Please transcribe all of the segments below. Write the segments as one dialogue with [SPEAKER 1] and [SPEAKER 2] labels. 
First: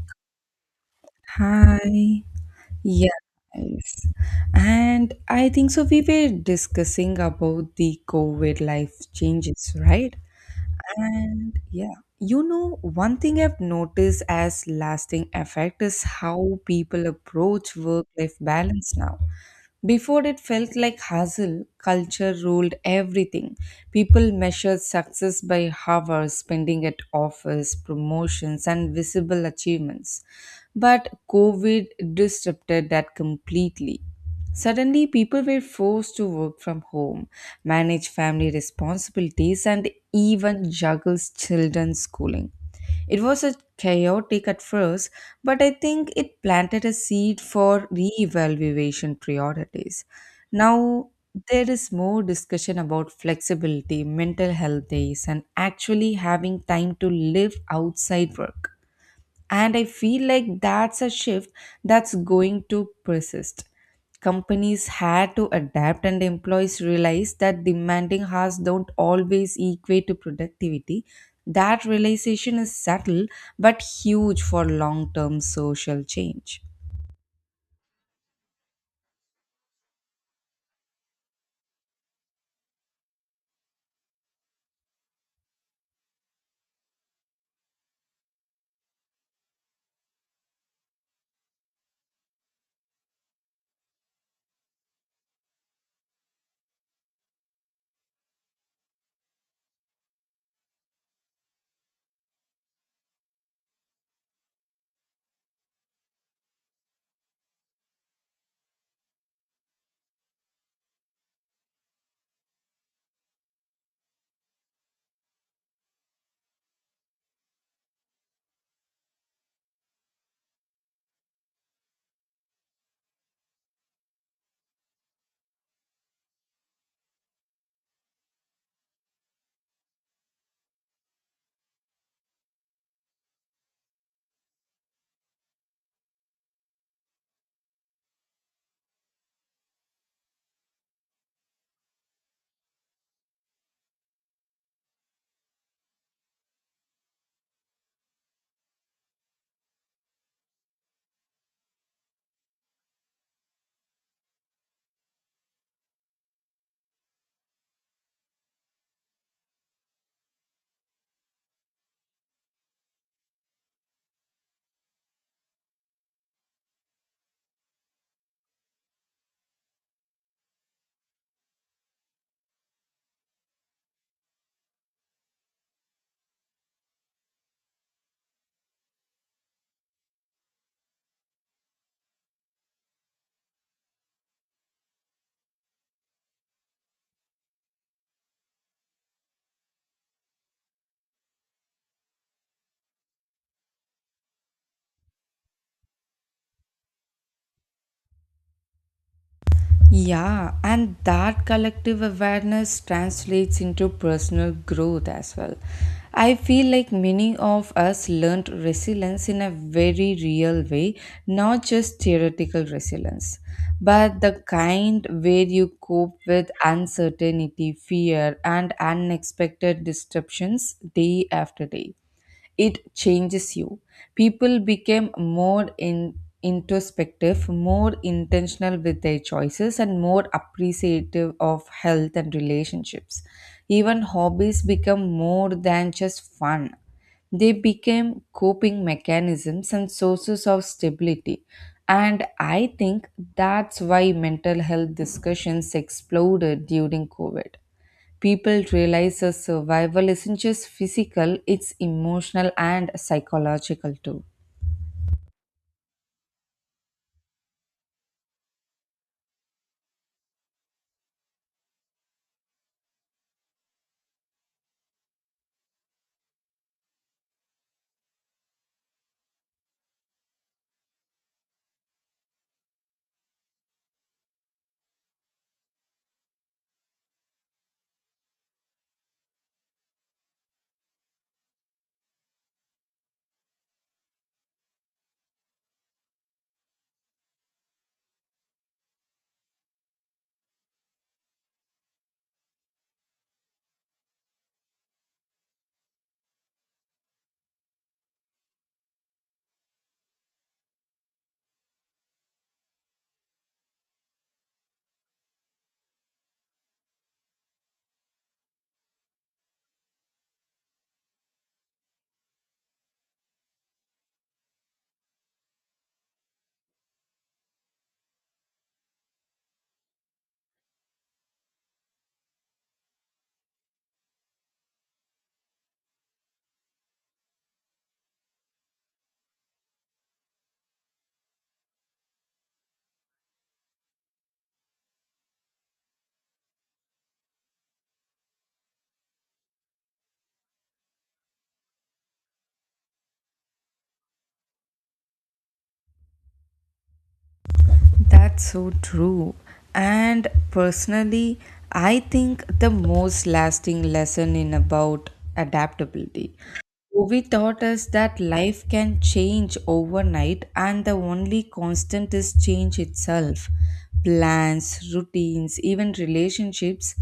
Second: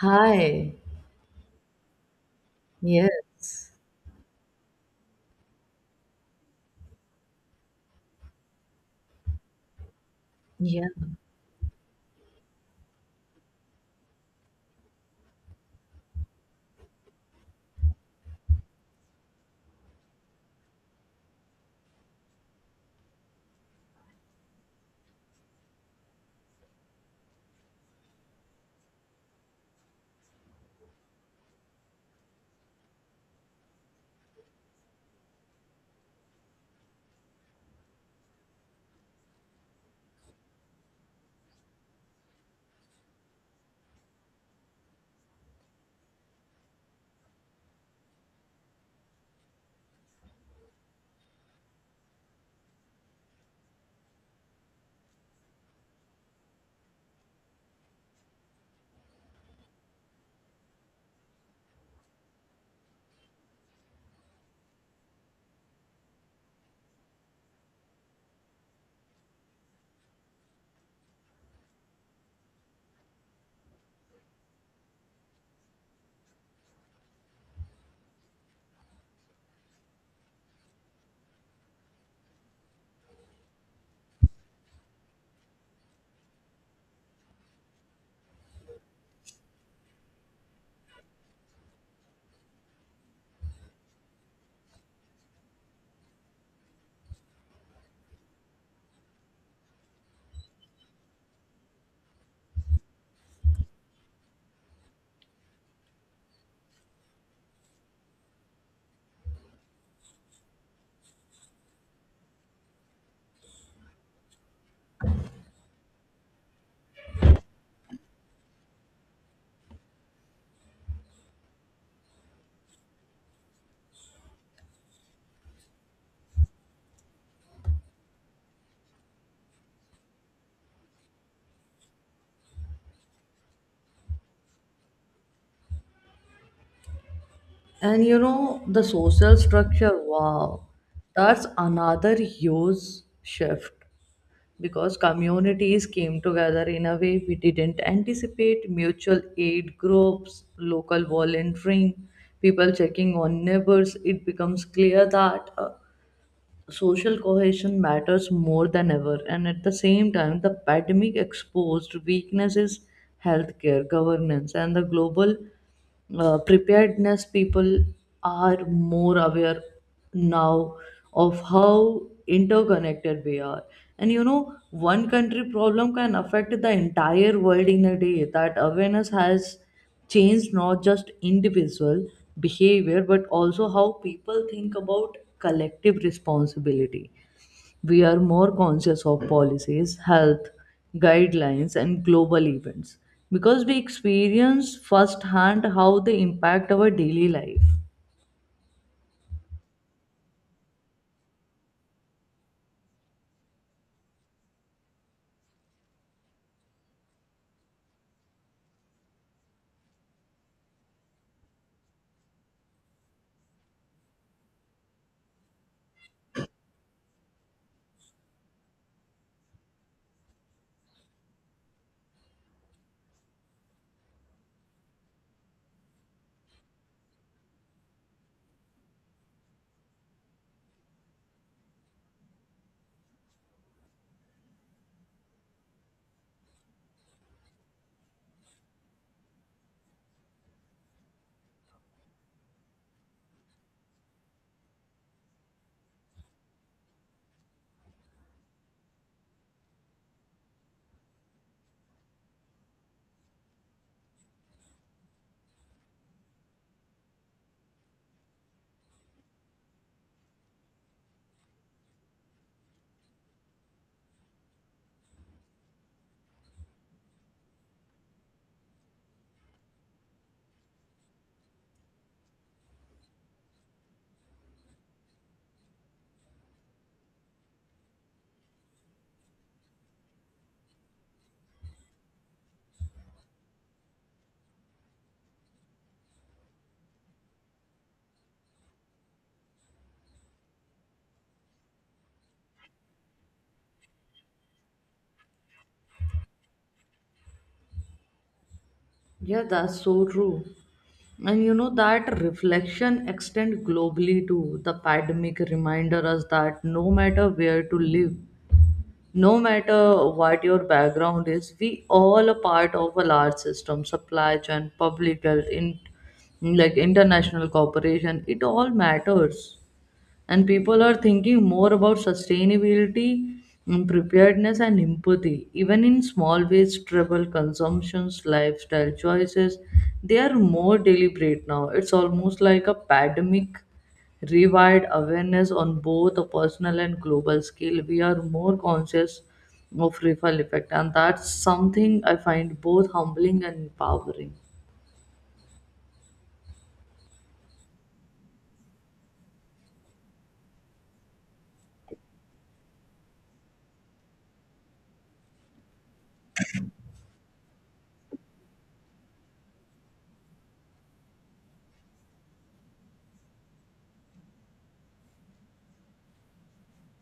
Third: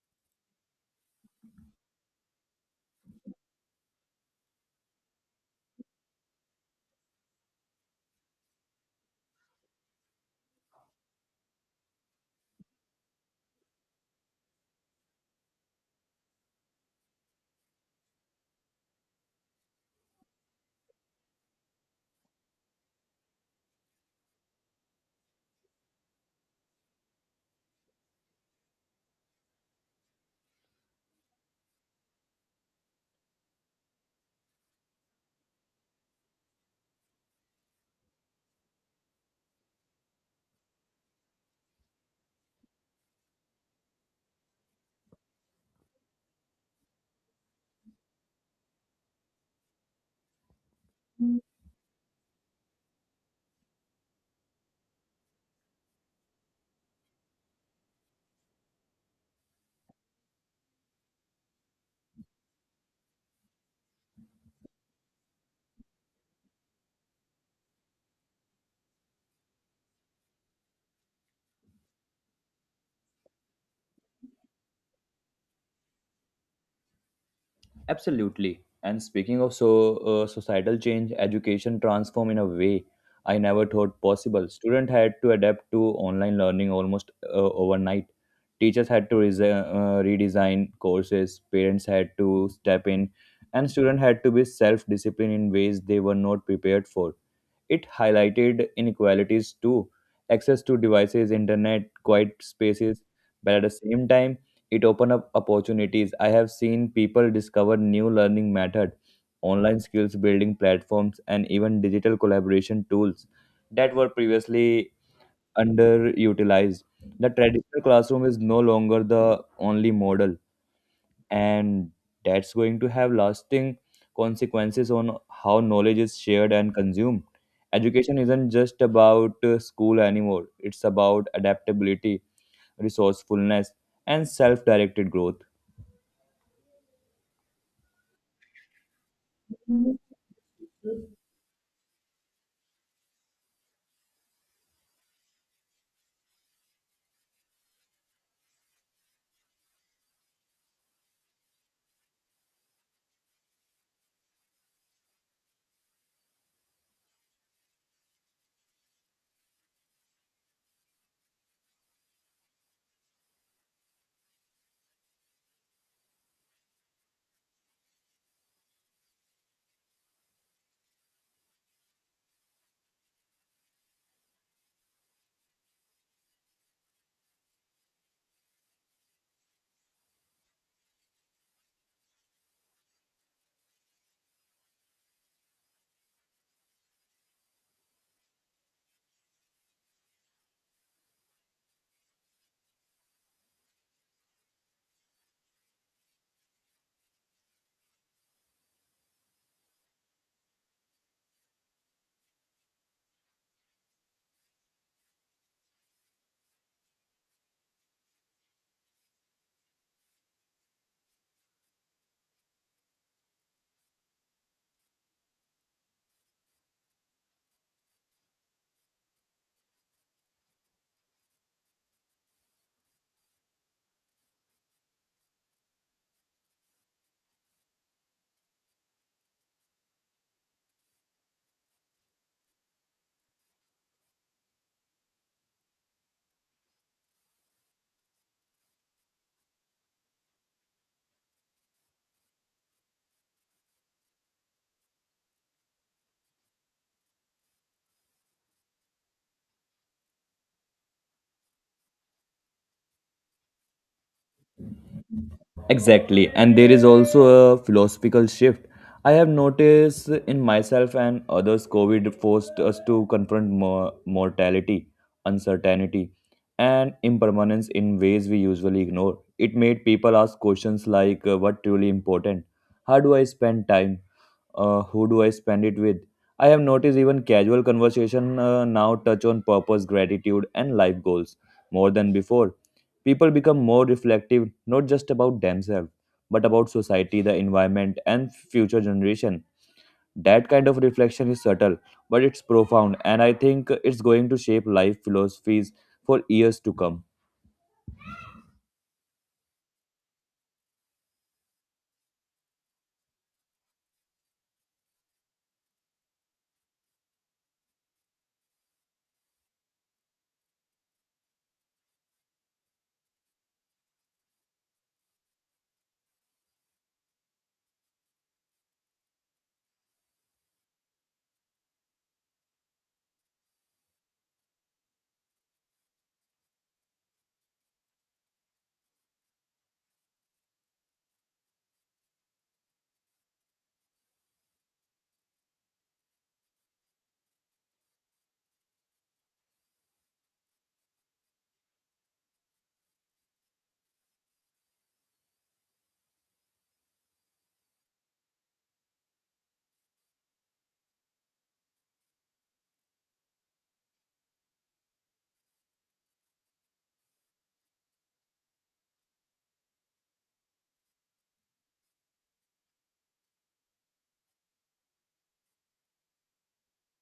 [SPEAKER 1] Hi.
[SPEAKER 2] Hi.
[SPEAKER 1] Yes.
[SPEAKER 2] Yes. And I think so we were discussing about the COVID life changes, right?
[SPEAKER 1] Yeah.
[SPEAKER 2] And yeah, one thing I've noticed as lasting effect is how people approach work-life balance now. Before it felt like hustle, culture ruled everything. People measured success by hours spending at office, promotions, and visible achievements. But COVID disrupted that completely. Suddenly, people were forced to work from home, manage family responsibilities, and even juggles children's schooling. It was a chaotic at first, but I think it planted a seed for re-evaluation priorities. Now there is more discussion about flexibility, mental health days, and actually having time to live outside work. And I feel like that's a shift that's going to persist. Companies had to adapt, and employees realized that demanding hours don't always equate to productivity. That realization is subtle but huge for long term social change.
[SPEAKER 3] Absolutely. And speaking of societal change, education transform in a way I never thought possible. Student had to adapt to online learning almost overnight. Teachers had to redesign courses. Parents had to step in, and student had to be self-disciplined in ways they were not prepared for. It highlighted inequalities too, access to devices, internet, quiet spaces, but at the same time, it opened up opportunities. I have seen people discover new learning methods, online skills building platforms, and even digital collaboration tools that were previously underutilized. The traditional classroom is no longer the only model, and that's going to have lasting consequences on how knowledge is shared and consumed. Education isn't just about school anymore. It's about adaptability, resourcefulness, and self-directed growth.
[SPEAKER 1] And you know, the social structure, wow, that's another huge shift because communities came together in a way we didn't anticipate. Mutual aid groups, local volunteering, people checking on neighbors. It becomes clear that social cohesion matters more than ever. And at the same time, the pandemic exposed weaknesses, healthcare, governance, and the global preparedness. People are more aware now of how interconnected we are, and you know, one country problem can affect the entire world in a day. That awareness has changed not just individual behavior, but also how people think about collective responsibility. We are more conscious of policies, health, guidelines, and global events because we experience firsthand how they impact our daily life.
[SPEAKER 2] Yeah, and that collective awareness translates into personal growth as well. I feel like many of us learned resilience in a very real way, not just theoretical resilience, but the kind where you cope with uncertainty, fear, and unexpected disruptions day after day it changes you. People became more introspective, more intentional with their choices, and more appreciative of health and relationships. Even hobbies become more than just fun. They became coping mechanisms and sources of stability. And I think that's why mental health discussions exploded during COVID people realize that survival isn't just physical, it's emotional and psychological too.
[SPEAKER 3] Exactly. And there is also a philosophical shift. I have noticed in myself and others, COVID forced us to confront mortality, uncertainty, and impermanence in ways we usually ignore. It made people ask questions like, what truly important? How do I spend time? Who do I spend it with? I have noticed even casual conversation now touch on purpose, gratitude, and life goals more than before. People become more reflective, not just about themselves, but about society, the environment, and future generation. That kind of reflection is subtle, but it's profound, and I think it's going to shape life philosophies for years to come.
[SPEAKER 1] Yeah, that's so true. And you know, that reflection extend globally too. The pandemic reminded us that no matter where to live, no matter what your background is, we all a part of a large system, supply chain, public health, in like international cooperation. It all matters, and people are thinking more about sustainability, preparedness, and empathy. Even in small ways, travel consumptions, lifestyle choices, they are more deliberate now. It's almost like a pandemic rewired awareness on both a personal and global scale. We are more conscious of ripple effect, and that's something I find both humbling and empowering.
[SPEAKER 2] That's so true. And personally, I think the most lasting lesson in about adaptability Movie taught us that life can change overnight and the only constant is change itself. Plans, routines, even relationships,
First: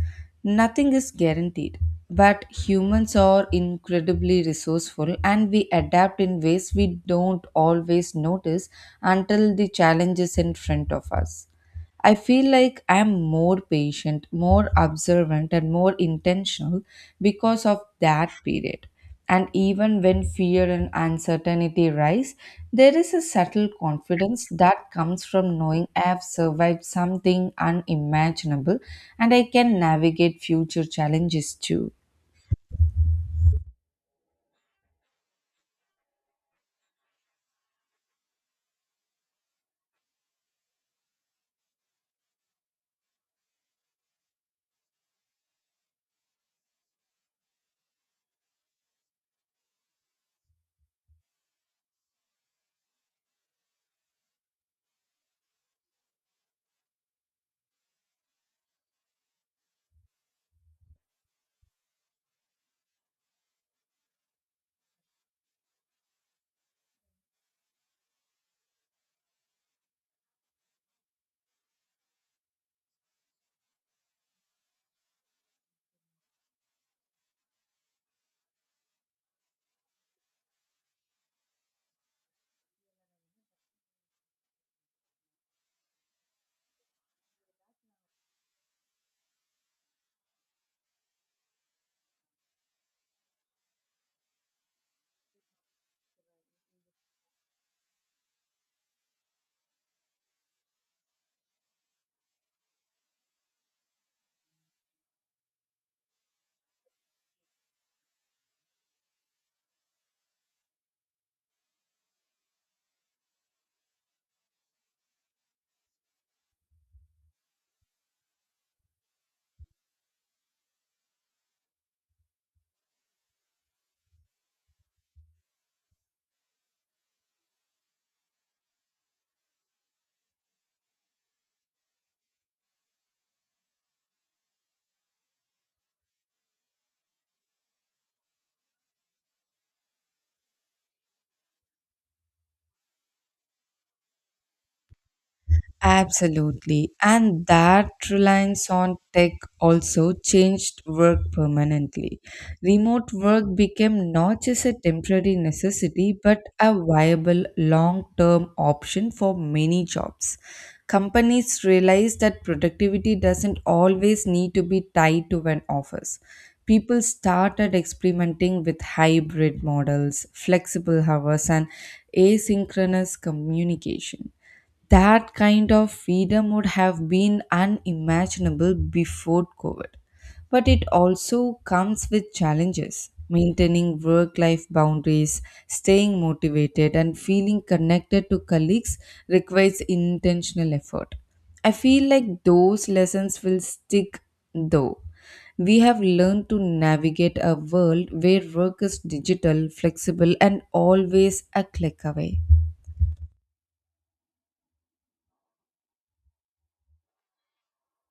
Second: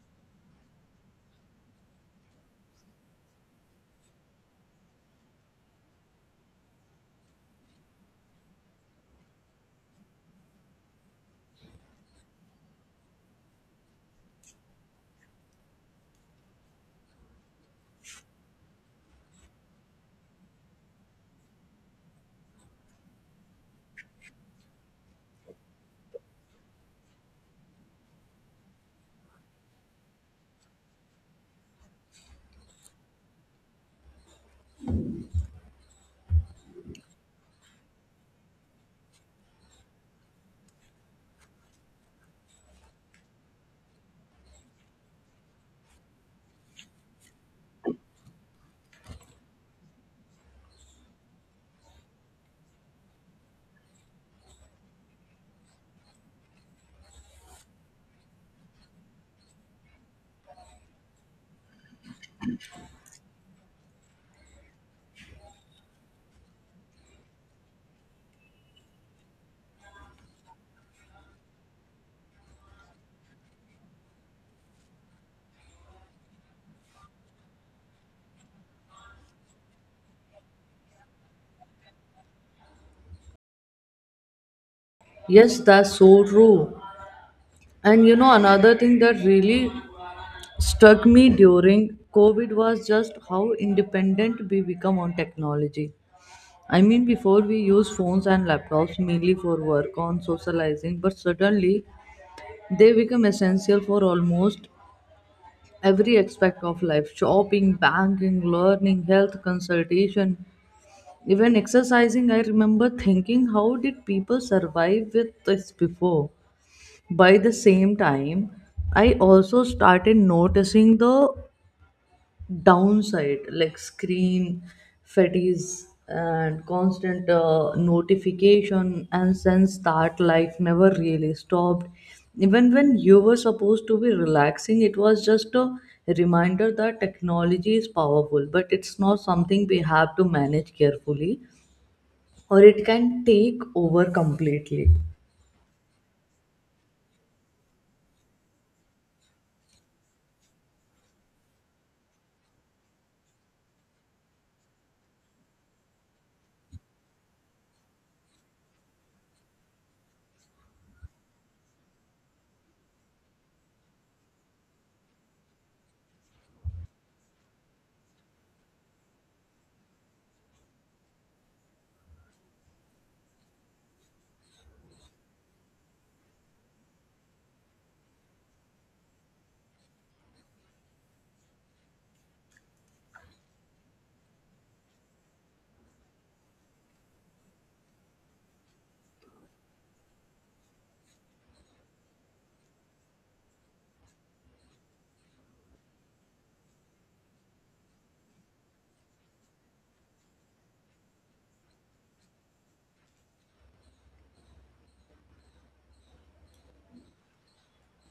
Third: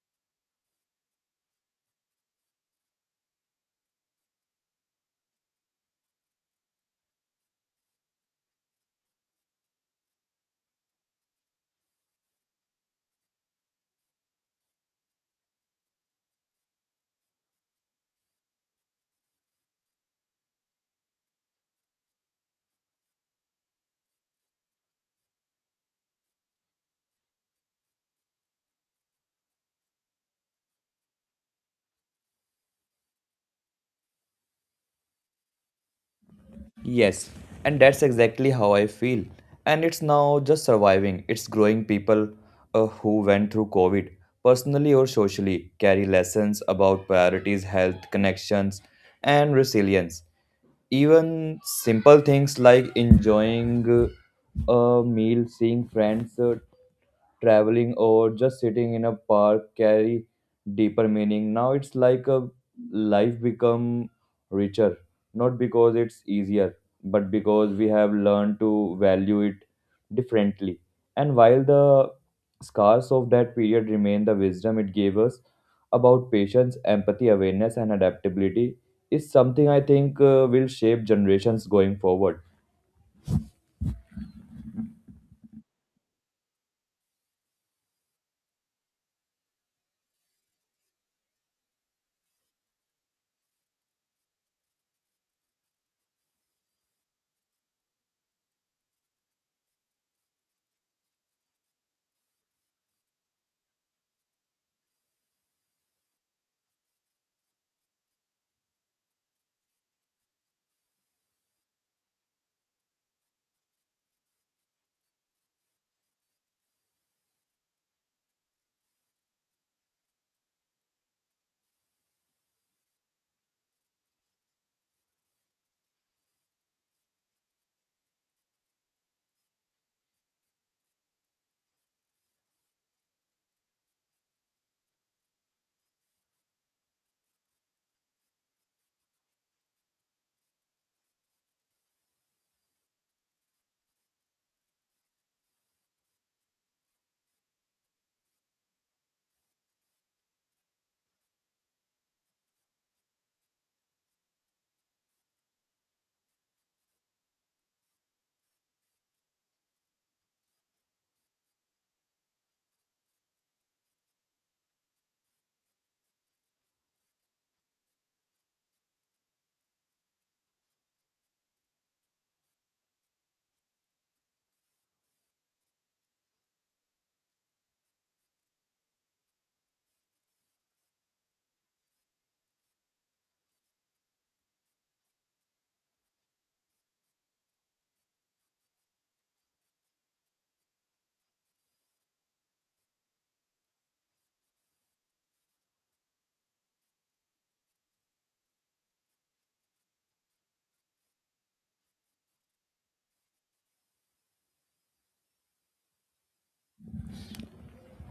[SPEAKER 2] nothing is guaranteed. But humans are incredibly resourceful and we adapt in ways we don't always notice until the challenge is in front of us. I feel like I'm more patient, more observant, and more intentional because of that period. And even when fear and uncertainty rise, there is a subtle confidence that comes from knowing I have survived something unimaginable and I can navigate future challenges too.
[SPEAKER 3] Yes, and that's exactly how I feel. And it's now just surviving. It's growing people who went through COVID, personally or socially, carry lessons about priorities, health, connections, and resilience. Even simple things like enjoying a meal, seeing friends, traveling or just sitting in a park carry deeper meaning now. It's like a life become richer, not because it's easier, but because we have learned to value it differently. And while the scars of that period remain, the wisdom it gave us about patience, empathy, awareness, and adaptability is something I think will shape generations going forward.
[SPEAKER 1] Yes, that's so true. And you know, another thing that really struck me during COVID was just how independent we become on technology. I mean, before we use phones and laptops mainly for work, on socializing, but suddenly they become essential for almost every aspect of life: shopping, banking, learning, health, consultation, even exercising. I remember thinking, how did people survive with this before? By the same time, I also started noticing the downside, like screen fatigue and constant notification, and sense that life never really stopped even when you were supposed to be relaxing. It was just a reminder that technology is powerful, but it's not something we have to manage carefully or it can take over completely.
[SPEAKER 2] Absolutely. And that reliance on tech also changed work permanently. Remote work became not just a temporary necessity, but a viable long term option for many jobs. Companies realized that productivity doesn't always need to be tied to an office. People started experimenting with hybrid models, flexible hours, and asynchronous communication that kind of freedom would have been unimaginable before COVID. But it also comes with challenges maintaining work life boundaries, staying motivated, and feeling connected to colleagues requires intentional effort. I feel like those lessons will stick though. We have learned to navigate a world where work is digital, flexible, and always a click away.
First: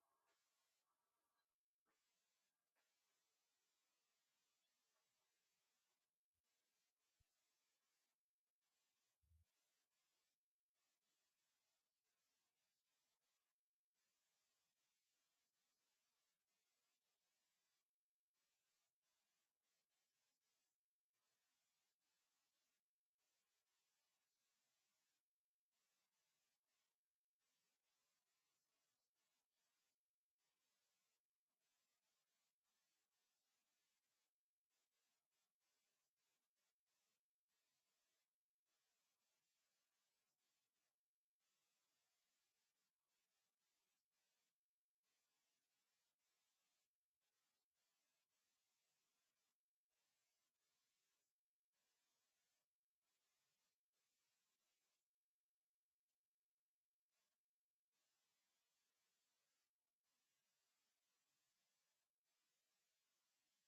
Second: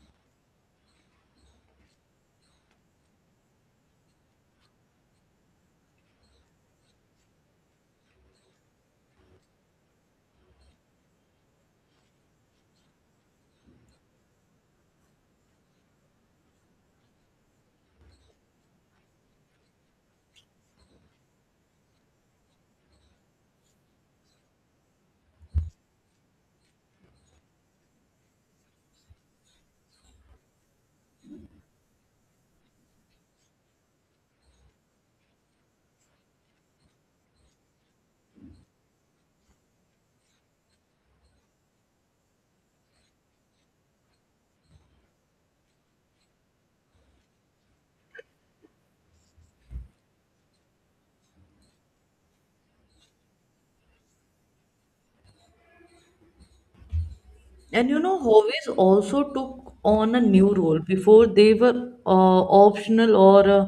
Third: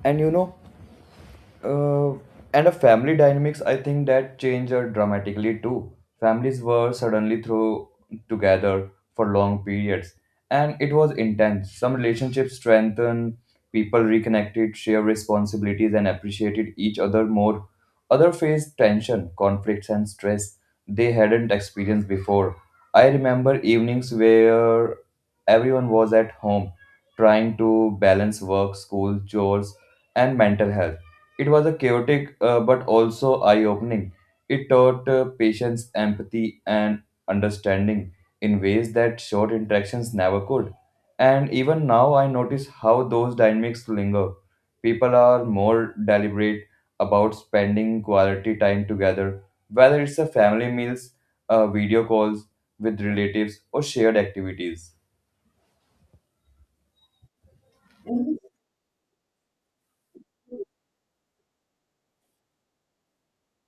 [SPEAKER 3] And uh, and a family dynamics I think that changed dramatically too. Families were suddenly thrown together for long periods, and it was intense. Some relationships strengthened, people reconnected, shared responsibilities, and appreciated each other more. Other faced tension, conflicts, and stress they hadn't experienced before. I remember evenings where everyone was at home, trying to balance work, school, chores, and mental health. It was a chaotic but also eye opening. It taught patience, empathy, and understanding in ways that short interactions never could. And even now, I notice how those dynamics linger. People are more deliberate about spending quality time together, whether it's a family meals, video calls with relatives, or shared activities.
[SPEAKER 1] And you know, hobbies also took on a new role. Before, they were optional or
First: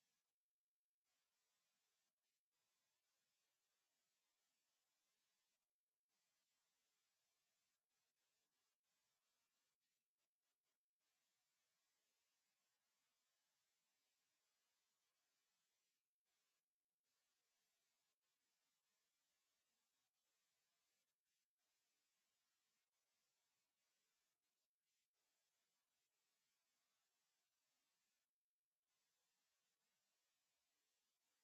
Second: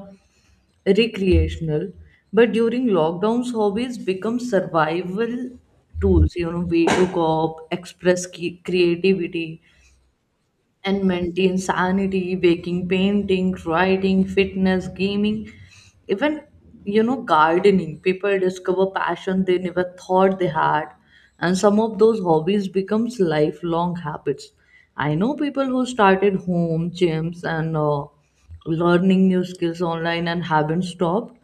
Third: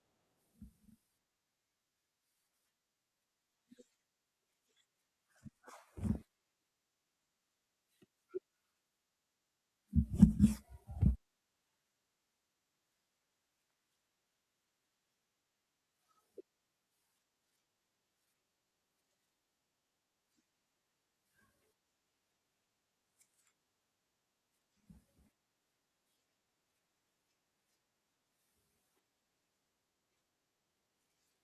[SPEAKER 1] recreational, but during lockdowns, hobbies become survival tools. You know, way to cope, express creativity, and maintain sanity: baking, painting, writing, fitness, gaming, even, you know, gardening. People discover passion they never thought they had, and some of those hobbies becomes lifelong habits. I know people who started home gyms and learning new skills online and haven't stopped.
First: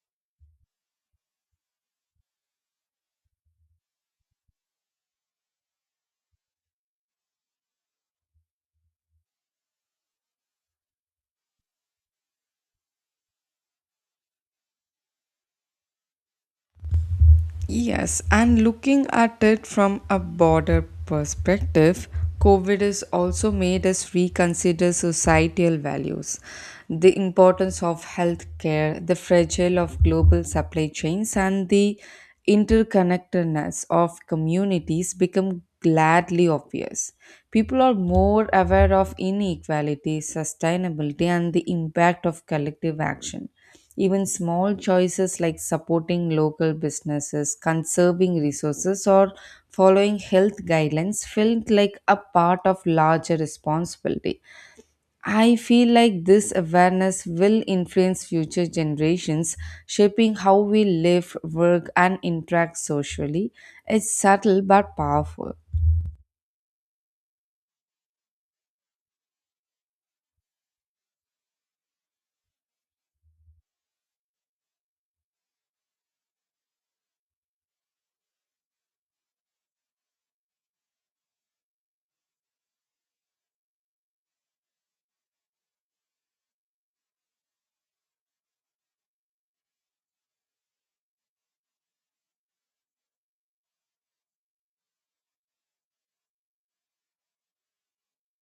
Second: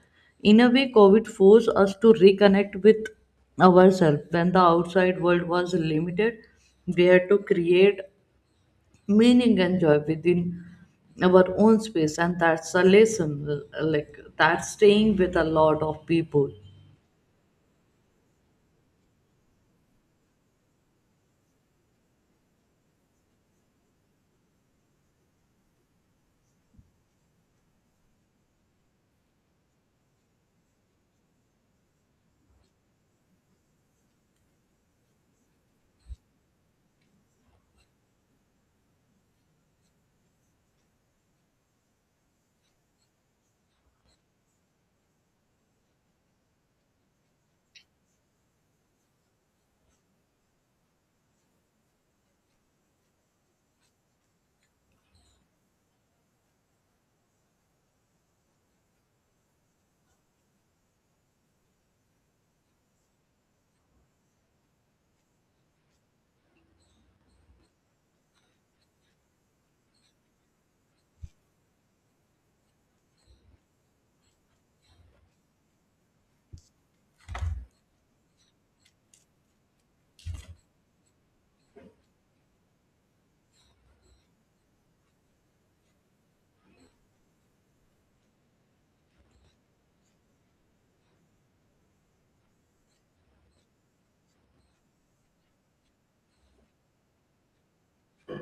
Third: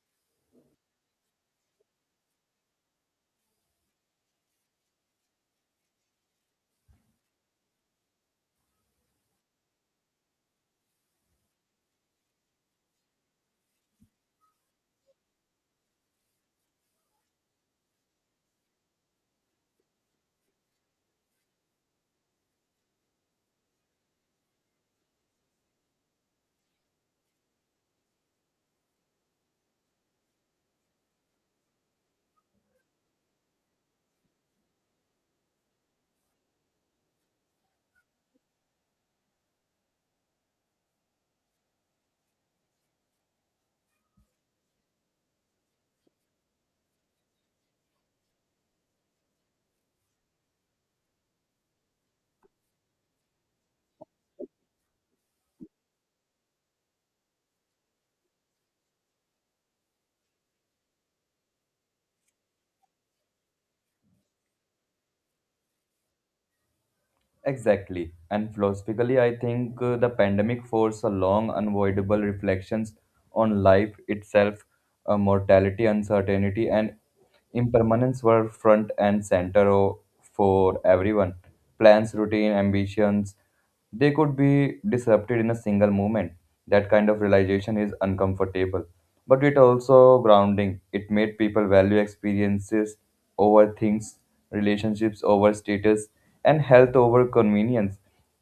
[SPEAKER 1] In a way, COVID forced us to reconnect with ourselves. When the outside world was limited, we had to create meaning and joy within our own space, and that's a lesson, that's staying with a lot of people.
[SPEAKER 2] Yes, and looking at it from a broader perspective, COVID has also made us reconsider societal values, the importance of healthcare, the fragile of global supply chains, and the interconnectedness of communities become gladly obvious. People are more aware of inequality, sustainability, and the impact of collective action even small choices like supporting local businesses, conserving resources, or following health guidelines felt like a part of larger responsibility. I feel like this awareness will influence future generations, shaping how we live, work, and interact socially. It's subtle but powerful.
[SPEAKER 3] Exactly. And philosophically, I think the pandemic forced a long, unavoidable reflections on life itself, mortality, uncertainty, and impermanence were front and center for everyone. Plans, routine, ambitions, they could be disrupted in a single moment. That kind of realization is uncomfortable, but it also grounding. It made people value experiences over things, relationships over status, and health over convenience.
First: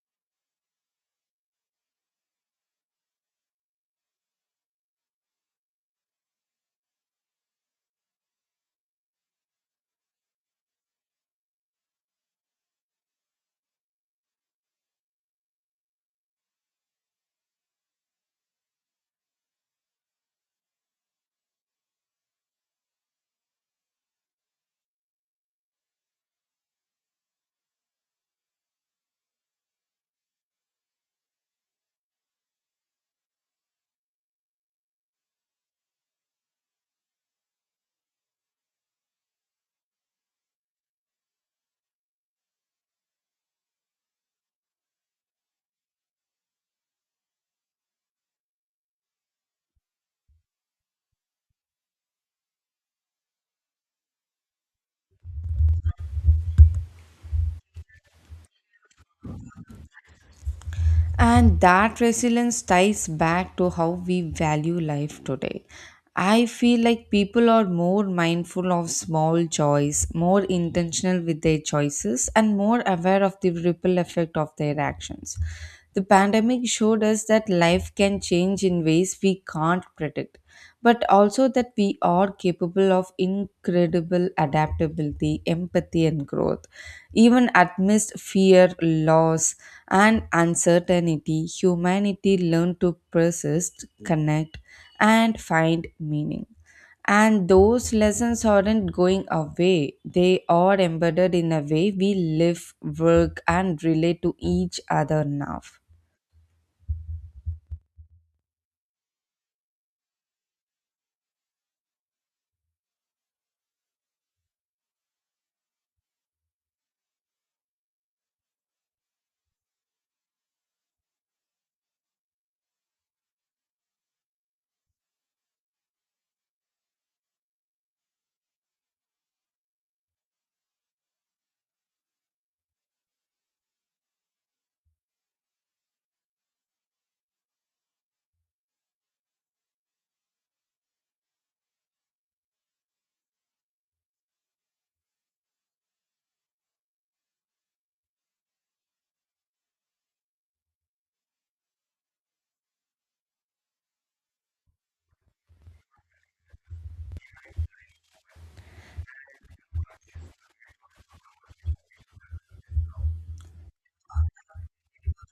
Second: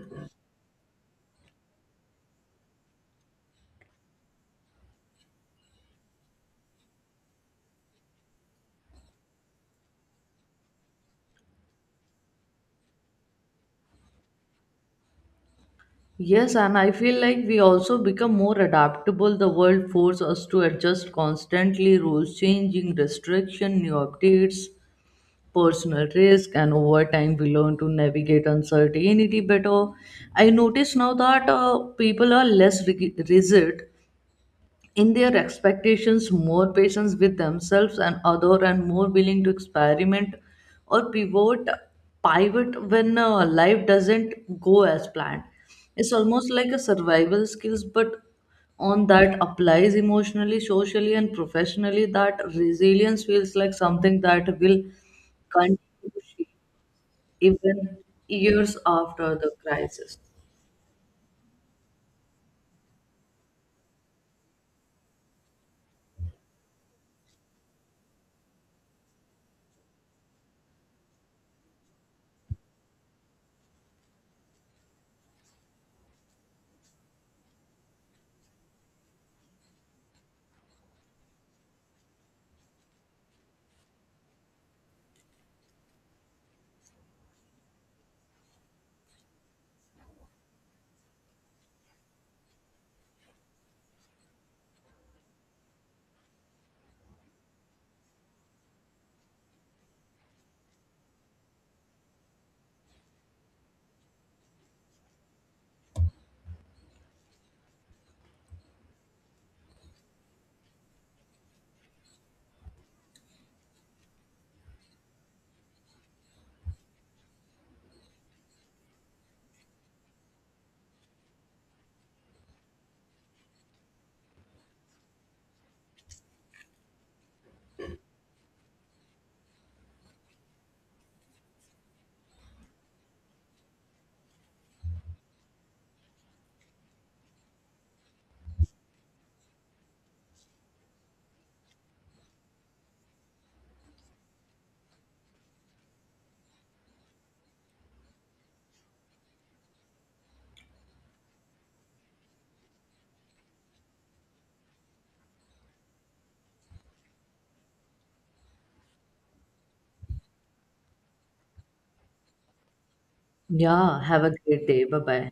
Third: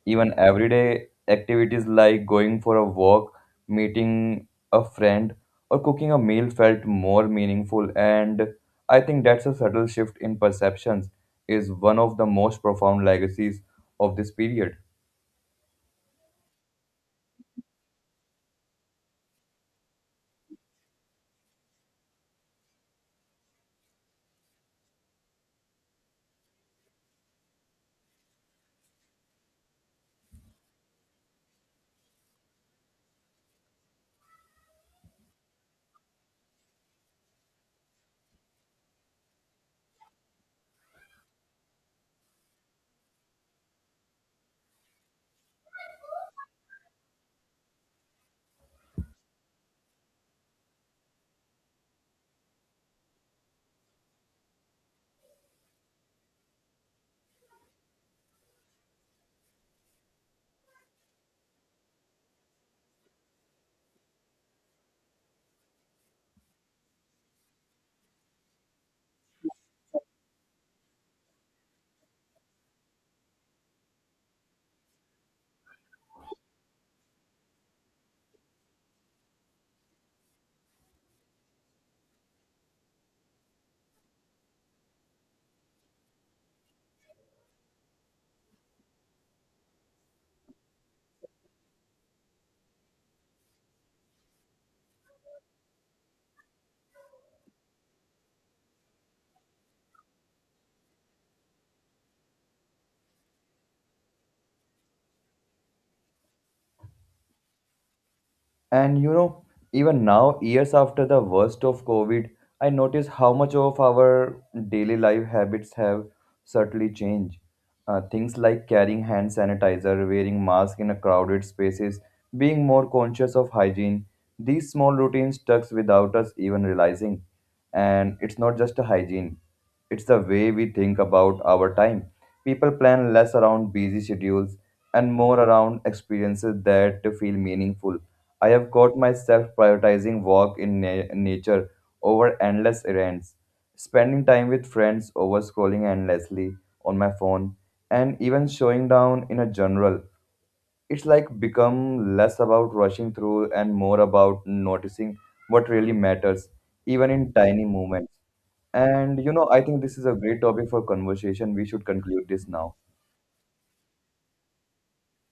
[SPEAKER 3] Even everyday activities like going for a walk, meeting a friend, or cooking a meal felt more meaningful. And I think that's a subtle shift in perceptions is one of the most profound legacies of this period.
[SPEAKER 1] Yes, and I feel like we also become more adaptable. The world forces us to adjust constantly: rules changing, restriction, new updates, personal risk. And over time, we learn to navigate uncertainty better. I notice now that people are less rigid in their expectations, more patience with themselves and other, and more willing to experiment or pivot when life doesn't go as planned. It's almost like a survival skills, but on that applies emotionally, socially, and professionally. That resilience feels like something that will continue to shape even years after the crisis.
[SPEAKER 2] And that resilience ties back to how we value life today. I feel like people are more mindful of small joys, more intentional with their choices, and more aware of the ripple effect of their actions. The pandemic showed us that life can change in ways we can't predict, but also that we are capable of incredible adaptability, empathy, and growth. Even amidst fear, loss, and uncertainty, humanity learned to persist, connect, and find meaning. And those lessons aren't going away, they are embedded in a way we live, work, and relate to each other now.
[SPEAKER 3] And you know, even now, years after the worst of COVID, I notice how much of our daily life habits have certainly changed. Things like carrying hand sanitizer, wearing masks in a crowded spaces, being more conscious of hygiene. These small routines tucks without us even realizing. And it's not just a hygiene, it's the way we think about our time. People plan less around busy schedules and more around experiences that feel meaningful. I have caught myself prioritizing walk in nature over endless errands, spending time with friends over scrolling endlessly on my phone, and even showing down in a general. It's like become less about rushing through and more about noticing what really matters, even in tiny moments. And you know, I think this is a great topic for conversation. We should conclude this now.
[SPEAKER 1] Yeah, have a great day. Bye bye.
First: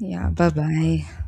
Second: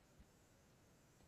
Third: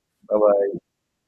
[SPEAKER 2] Yeah,
[SPEAKER 3] Bye
[SPEAKER 2] bye
[SPEAKER 3] bye.
[SPEAKER 2] bye.